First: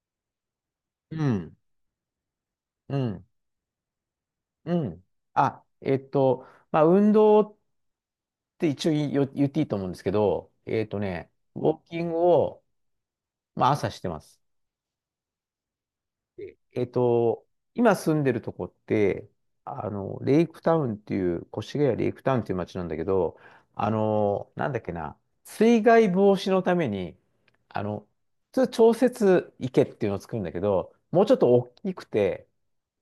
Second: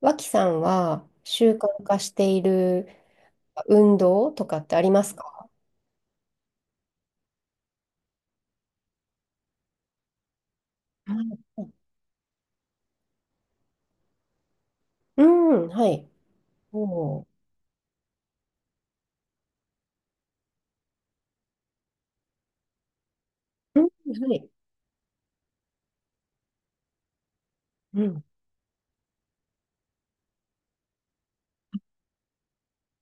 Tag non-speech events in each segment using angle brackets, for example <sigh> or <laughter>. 脇さんはう習ん、慣化しているうん、運動とかっうてありまん。すか？あ、まあ、運動って一応言っていいと思うんですけど、はウい。ォーキングを、まあ、朝してます。うん、はい。でおー。今住んでるとこって、あの、レイクタウンっていう、越谷レイクタウンっていう街なんだけど、うあん、はい。の、なんだっけな、水害防止のために、あうの、ん、普通調節池っていうのを作るんだけど、もうちょっと大きくて、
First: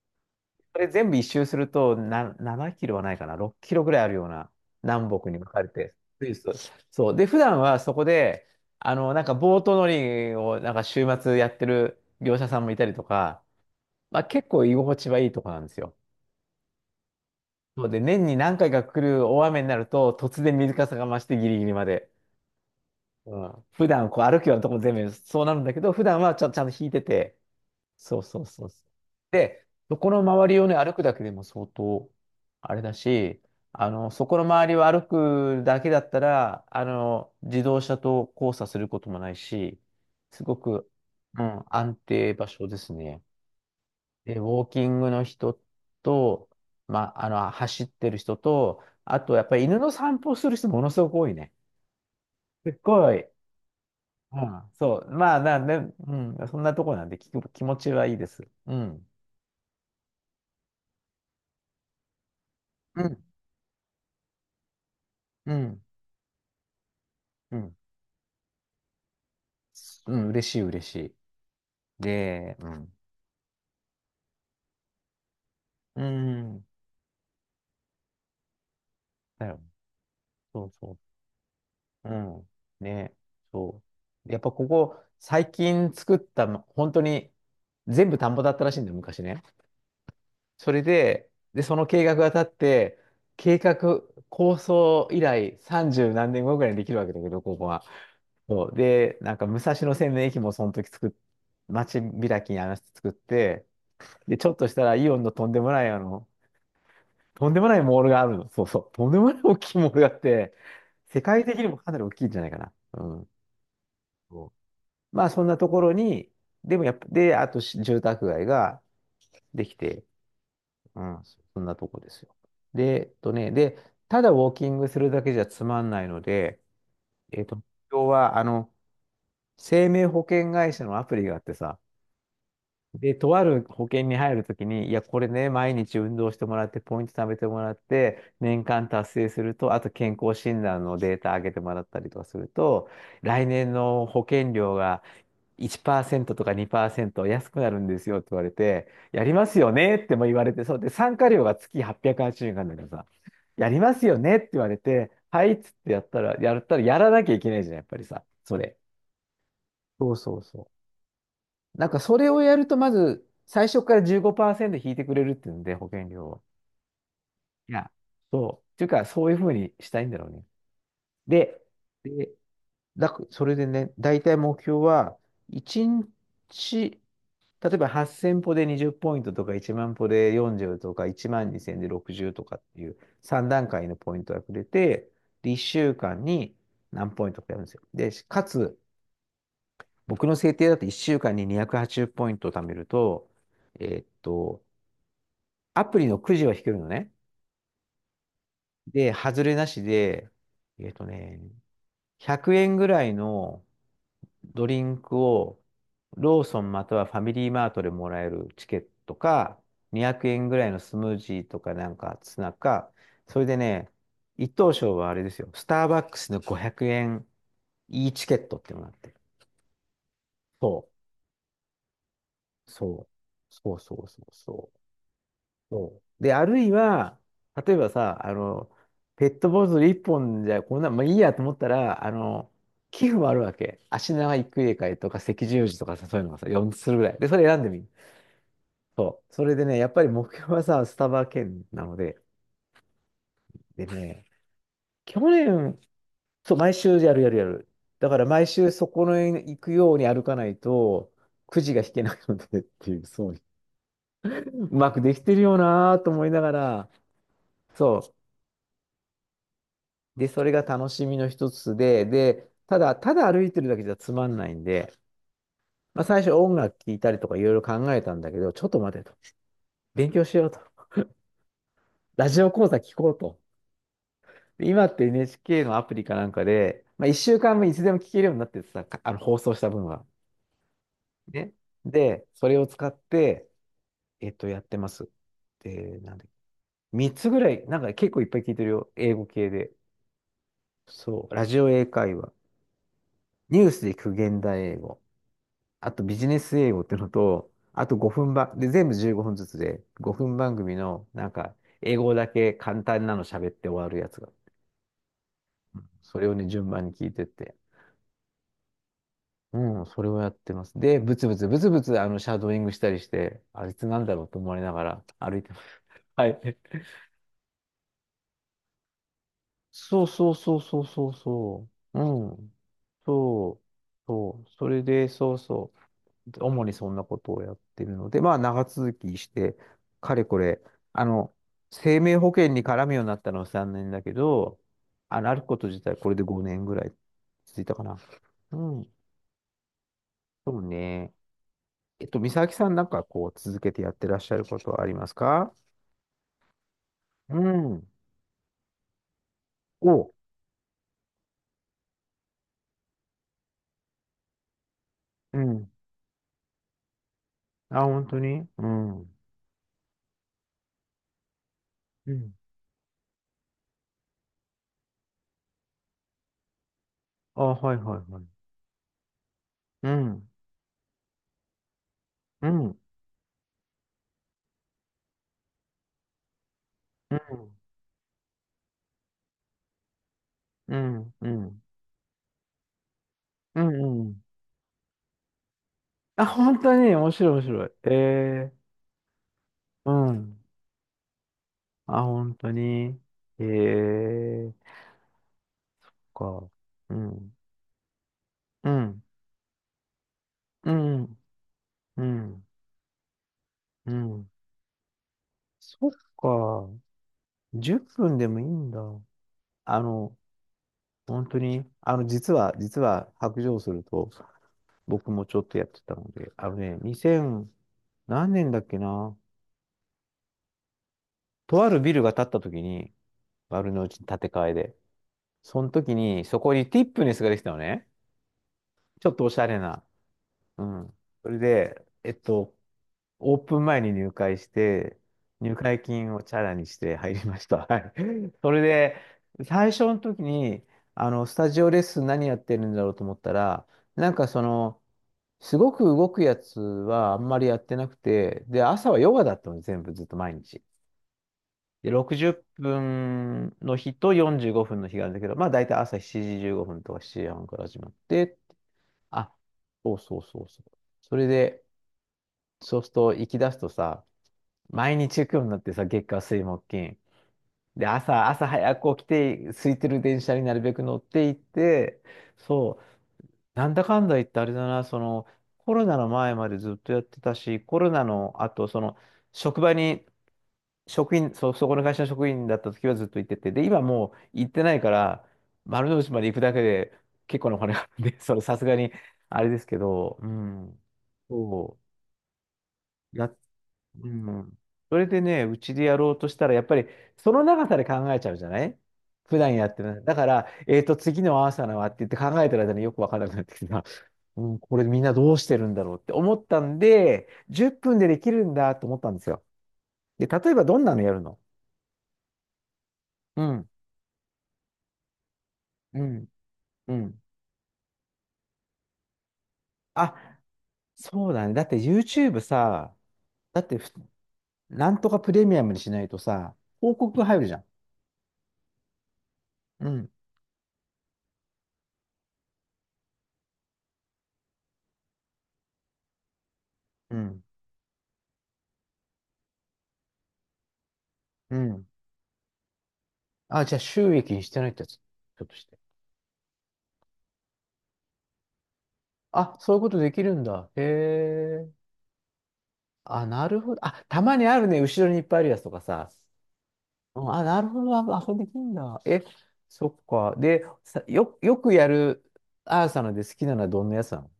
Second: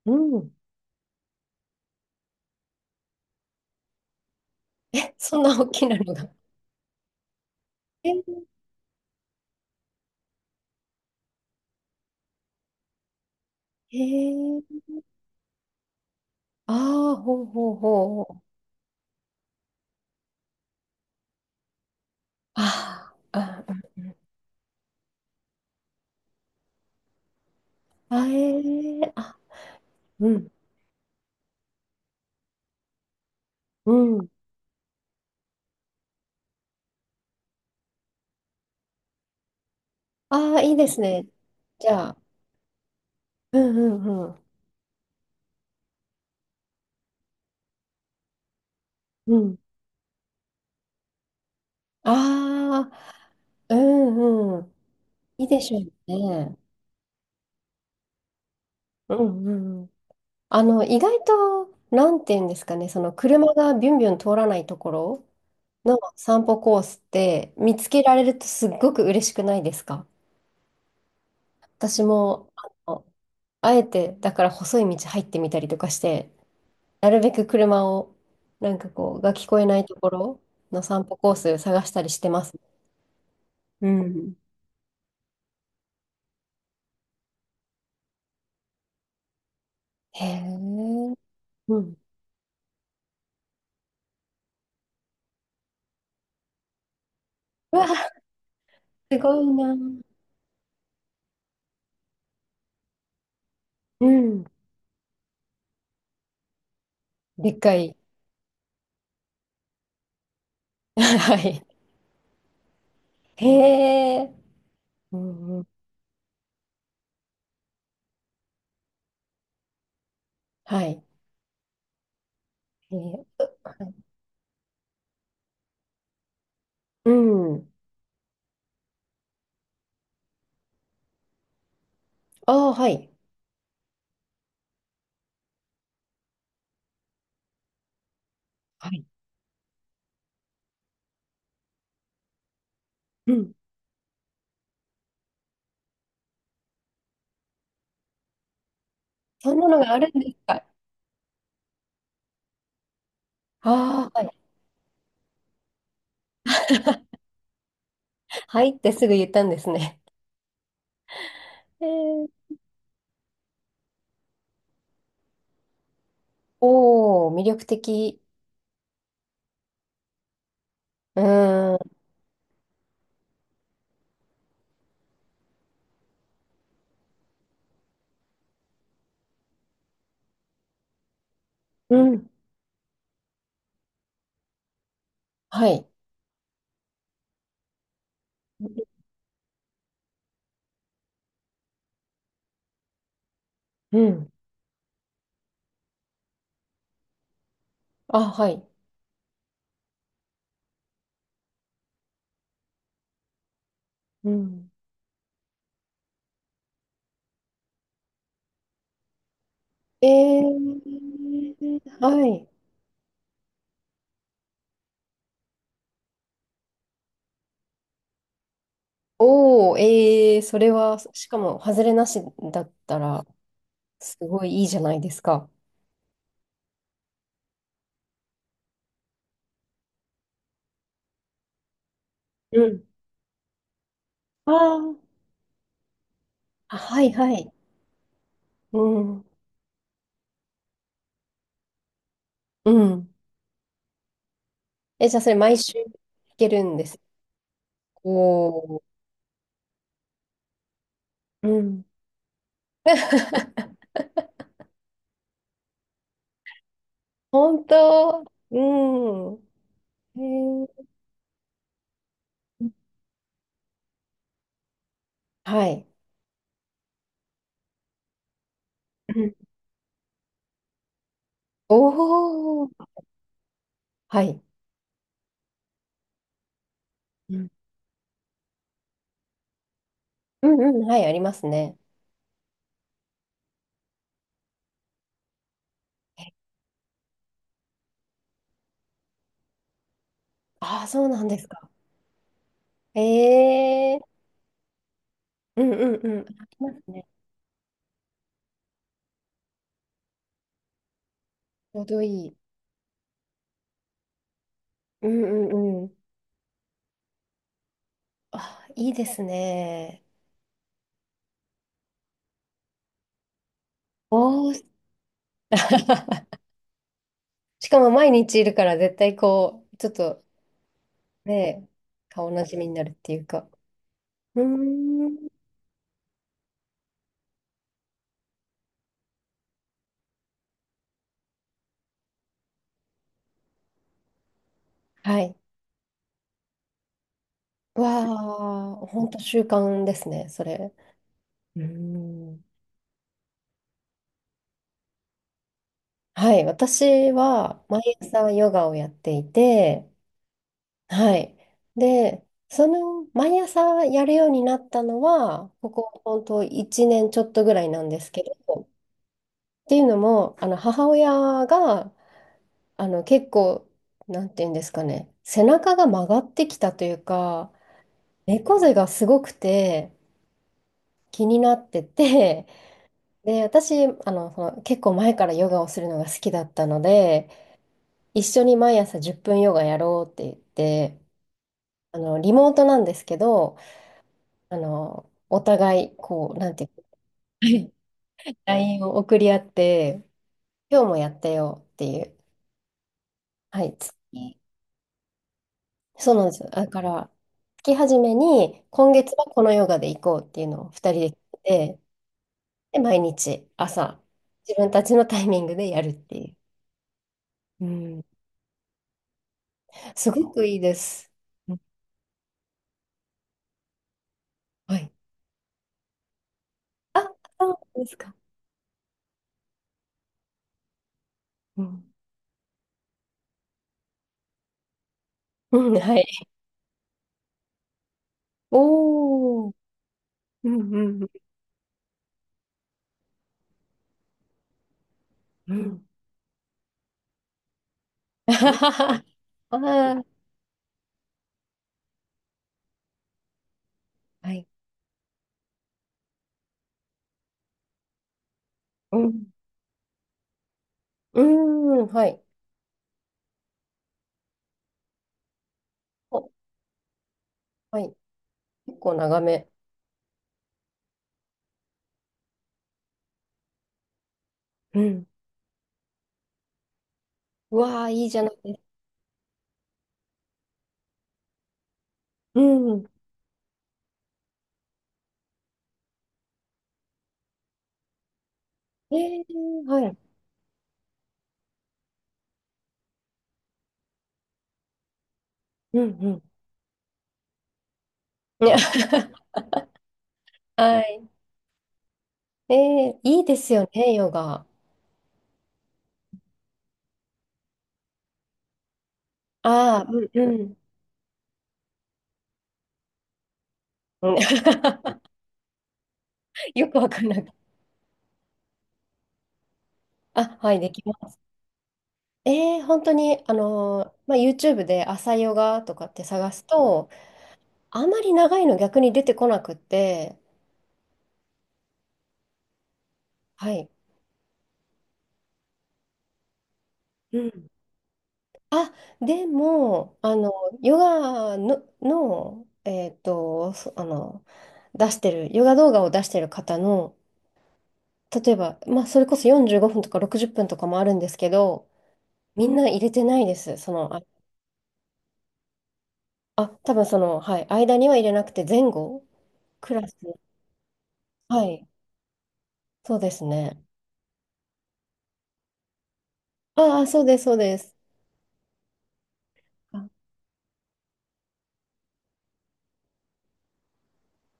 うん。それ全部一周すると、7キロはないかな、6キロぐらいあるような、え、南北にそん分なかれ大きて、なのスが。イスと。そう。で、普段はそこえー、で、あの、なんかボート乗りを、なんか週末やってる業者さんもいたりとか、えまあ結構ー、居心地はいいとこなんですよ。ああ、ほうほうそうで、ほ年うにほう。何回か来る大雨になると、突然水かさが増してギリギリまで。あうーん。あ、普段こう歩くようなとこ全部そうなるんだけど、普段はちゃんと引いてて、そうあ、えそうそうそう。ー、あ、で、そこのう周ん、りをね、歩くだけでも相当、あれだし、あうの、そん。この周りを歩くだけだったら、あの、自動車と交差することもないし、すごああ、いいでく、すね。うん、じ安ゃあ、定場所ですね。うんうんうで、ん。ウォーキングの人と、まあ、あの、走ってる人と、あと、うやっぱん。り犬の散歩する人ものすごく多いね。すっあごあ、い。ううんうん、ん。そう。まあ、いいなでんしで、ょううん、ね。そんなとこなんで、気持ちはいいです。うん。うんうんうん。意外と、なんていうんですかね、そうのん。車がビュンビュン通らないところうん。の散歩コースってう見ん。つけられるとすっごく嬉しくないですか？うん、嬉しい、嬉しい。私も、で、うん。のあえて、だから細い道入ってみたりとかしうて、ん。なるべく車を、なんかこう、がだ聞こよ。えないところそうのそ散歩コース探したう。りうしてまん。す。ね。そうう。ん。やっぱここ、最近作ったの、本当に、全部田んぼだったらしいんだよ、昔ね。へそれえ。で、で、うそのん。計画が立って、計画、構想以来30何年後ぐらいにできるわけだけど、ここうは。わ、そう。で、すなんごかい武蔵な。野線の駅もその時作っ、街開きに話して作って、うで、ん。ちょっとしたらイオンのとでんっでもかないい。モールがあるの。そうそう。とんでもない大きいモールがあって、<laughs> 世は界的い。にもかなり大きいんじゃないかな。うん。へえ。そううまあ、そんなんうん。ところに、でもやっぱ、で、あとし住宅街ができて、はい。うん、そんなとこですよ。で、えー。ただウォーキングするだけじゃつまんないので、うえっと、ん。今日は、あの、生命保険会社のアプリがあってさ、ああ、はい。で、とある保険に入るときに、いや、これね、毎日運動してもらって、ポイント貯めてもらって、年間はい。達成すると、あと健康診断のデータ上げてもらったりとかすると、う来ん。年の保険料が1%とか2%安くなるんですよって言われて、やりまそすんなよのがねあっるてんもで言すわれて、か？そうで、参加料が月880円なんだけどさ、やりますあよあ、はねっい。て言われて、はいっつってやったら、やったらやらなきゃいけないじゃん、やっぱりさ、そはいれ。ってすぐ言ったんですね。そうそうそう。なえんかそー、れをやると、まず最初から15%引いてくれるっていうんで、保険料を。おお、魅力いや、的。そう。っていうか、そういうふうにしたいんだろうね。うで、ーん。で、それでね、大体目標は、1日、例えば8000歩で20ポイントとか、1万歩で40とか、1万2000でうん。60とかっていう3段階のポイントがくれて、で、は1い。週間に何ポイントかやるんですよ。で、かつ、僕の制定だと1週間に280ポイントを貯めると、えうーっん。と、アプリのくじを引けるのね。あ、はい。で、外れなしで、えっとね、100円ぐらいのうドん。リンクをローソンまたはファミリーマートでもらえるチケットか、え200円ぐらいのスムージーとかー、なんかはツい。ナか、それでね、一等賞はあれですよ、スターバックスの500円いいチケットっていうのがあって。おお、えー、それそは、しかも、外れなしだう、ったそう、ら、そうそうすそうごいいいそじゃう。ないですか。そう。で、あるいは、例えばさ、あの、ペットボトル一本じゃこんな、まあいいやと思ったら、あの、うん。寄付もあるわけ。足長あ育英ー会とか赤十字とかさ、そういうのがさ、4あ、つするはぐらい、い。で、はそれい。選んでみる。うそん。う。それでね、やっぱり目標はさ、スタバ券なので、うん。でね、え、じゃ去あ、それ、毎週年、聞けそう、る毎んで週す？やるやるやる。だから毎週おー。そこの行くように歩かないと、くうじがん。引けないのでっていう、そう、<laughs> うまくできてるよなぁと思いながら、本そう。当。うん。へで、それがえ。楽しみの一つで、ただ歩いてるだけじゃつまんないんで、はい。まあ、最初音楽聴いたりとかいろいろ考えたんだけど、ちょっと待てと。うん。勉強しようと。おラジオ講お。座聞こうと。はい。で今って NHK のアプリかなんかで、まあ、1う週ん間分いつでも聞けるようになっててさ、あの放送した分は。うんうん。はい、ありますね。ね。で、それを使って、やってます。で、なんだっけ3つぐらい、なんか結構いっぱい聞いてるよ。英語系で。ああ、そうなそんう。でラすジオか。英会話。ニュースでえ聞くえ。現代英語。うんうあんとうビん。ジネありスま英語すってね。のと、あと5分ばん、で、全部15分ずつで、5分番組の、なんか、ちょう英どい語だい。け簡単なの喋って終わるやつが。うんううんうんん。それをね、順番に聞いてって。あ、いいですうん、そね。れをやってます。で、ブツブツ、ブツブツ、あの、シャドーイングしたりして、あいつなんだろうとおお。思いなが <laughs> ら歩いてます。はい。しかも毎日いるから絶対こう、ちょっそうとそうそうそうそうそね、う。顔うなん。じみになるっていうか。そう。そうーう。それで、ん。そうそう。主にそんなことをやってるので、まあ長続きして、かれこれ、あの、生命保険に絡むようになったのは3年だけど、はあの、あい。ること自体これで5年ぐらい続いたかな。うわあ、ん、本当習慣ですね、そそうれ。ね。うー美ん。咲さんなんかこう続けてやってらっしゃることはありますか？はい、私うは毎ん。朝ヨガをやっていて、お、はい。で、その毎朝やるようになったのうは、ん。ここ本当1年ちょっとぐらいあ、なんで本す当けにど、うっん。うていうのも、母親がん。結構、なんていうんですかね、背中が曲がってきたというあ、か、はいはいはい。猫背がすごくうてん。気になってて、うん。で、私、その結構前からヨガをするのが好きだったのうん。で、一緒に毎朝10分ヨガやろうって言っうて、ん。うん。リモートなんですけど、うん。うんお互い、あ、なん本ていう当か、に面白い面は白い。い、 え LINE を送り合っうて、ん。今日もやったよってあ、いう、本当に。えはい、月、えそうなんですか。よ。だかうら、ん。月初めに、う今ん。月はこのヨガで行こうっていうのをう2人でん。決めて、うん。で、毎日う朝、ん。自分たちのタイミングでやそるっっていう。か。う10ん、分でもいいんだ。あすの、ごくいいです。本当に、あの、実は、白状すると、はい。僕もちょっとやってたので、あのね、あ、2000、そうですか。何年だっけな。うとあるビん。ルが建った時に、丸の内に建て替えで。そのうん、時はに、い。そこにティップネスができたのね。ちょっとおしゃおー。れな。うんううん。んうんそれで、オープン前に入会して、う入会ん。金をチャラにして入りました。はい。<laughs> あ <laughs> そはれはで、はあ最初のー、時に、あの、スタジオレッスン何やってるんだろうと思ったら、なんかはそい。の、すごく動くやつはあんまりやってなくて、で、朝うはヨガん。だったの、全部ずっと毎日。うーん、で、はい。60分の日と45分の日があるんだけど、まあ大体朝7お、時15分とか7時半から始はまっい。て、結構長あ、め。そうそうそうそう。それで、そうすると行き出すとさ、う毎ん。日行くようになってさ、月火水木金。うわで、あ、いいじゃ朝、ない朝ですか。早く起きて、空いてる電車になるべく乗っていって、うそう、ん。なんだかんだ言ってあれだな、その、コロナの前までずっとやってたし、コロナの後、そえの、え。職場はい。に、職員、そこの会社の職員だった時はずっと行ってて、で、今もう行ってないから、うん丸のう内まん。で行くだけで結構なお金がかかるんで、<laughs> その、ね。 さすがに、<laughs> あれですけど、うん、はい。そええ、う、いいですよね、うヨガ。ん。それでね、うちでやろうとしたら、やっぱりその長さで考えちゃうじゃない、普段やってああ、うる。んだかうら、ん。次の朝のはって言って考えてる間によくわからなくなってきてさ、うん。 うん、これみ <laughs> んなどうしてるんだろうって思ったよくんわかんなで、く。10分でできるんだと思ったんですよ。で、あ、例はえい、ばでどきんまなのやるす。の？本当に、うん、まあ、YouTube で朝ヨガとかっうてん、探すと、うん。あまり長いの逆に出てこなくっあ、て、そうだね。だって YouTube さ、はだっい。てふなんとかプレミアムにしないとさ、広告うが入るん。じゃん。あ、でうも、ん、ヨガの、そあの、出してる、ヨガ動画を出してる方の、うん、例えば、まあ、それこそ45分とか60分とかもあるんですけうど、ん。みんな入れてないです。あ、そじゃあの、あ、収益にしてないってやつ。ちょっとして。あ、多分その、はい、間には入れなくて、前後、あ、そクういうラこス、とできるんだ。へはい、え。そうですあ、なるね。ほど。あ、たまにあるね。後ろにいっぱいあるやつとかさ。ああ、そうでうす、ん、そうあ、でなるす。ほど。あ、そうできるんだ。え、そっあか。で、よくやるアーサので好きなのはどんなやつなの？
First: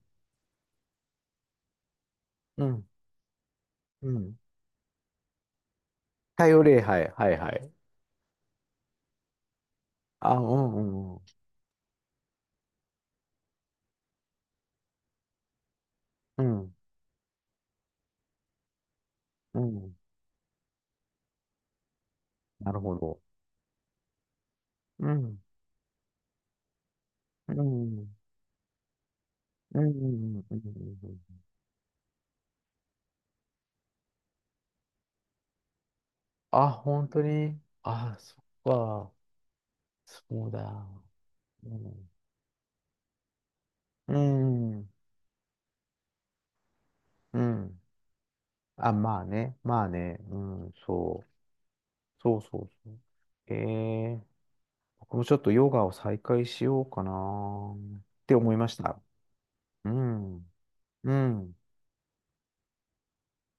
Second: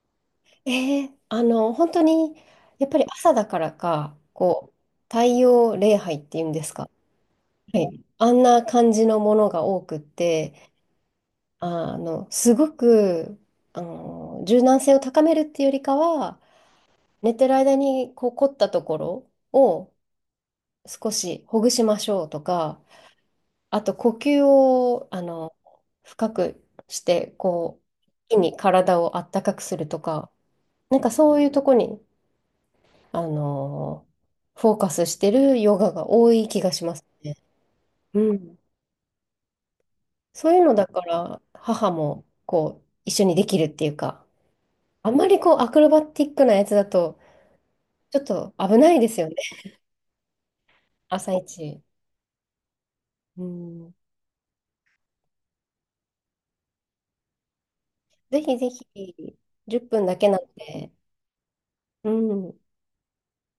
あ、本当に、うやん。っぱり朝だからうか、ん。こう、太陽礼拝ってい太うん陽です礼か？拝。はいはい。はい。あんな感じのものが多くっあ、うんて、うんうん。すごく、柔軟性を高めるっていうよりかは、うん。寝てる間に、凝ったところうをん。少しほぐしましょうとなるか、ほど。あと、呼吸うを、ん。深くして、うん。うん。一気に体をあったかくすうん。るうとか、んうなんかそんういうとこにあのーフォーカスしてるヨガが多い気あ、がします本当ね。に。あ、うそっん。か。そそうういうのだだ。から、う母ん。もこう、一緒にできるっていううか、ん。あんまりこう、アクロバティックなやつだと、うん。ちょっと危なあ、いですまあよね、ね、まあね、うん、そう、朝一。そうそうそう。うえん。え僕もちょっとヨガを再開しようかなってぜ思いひまぜしひ、た。10う分だけなんん、で、うん。うん。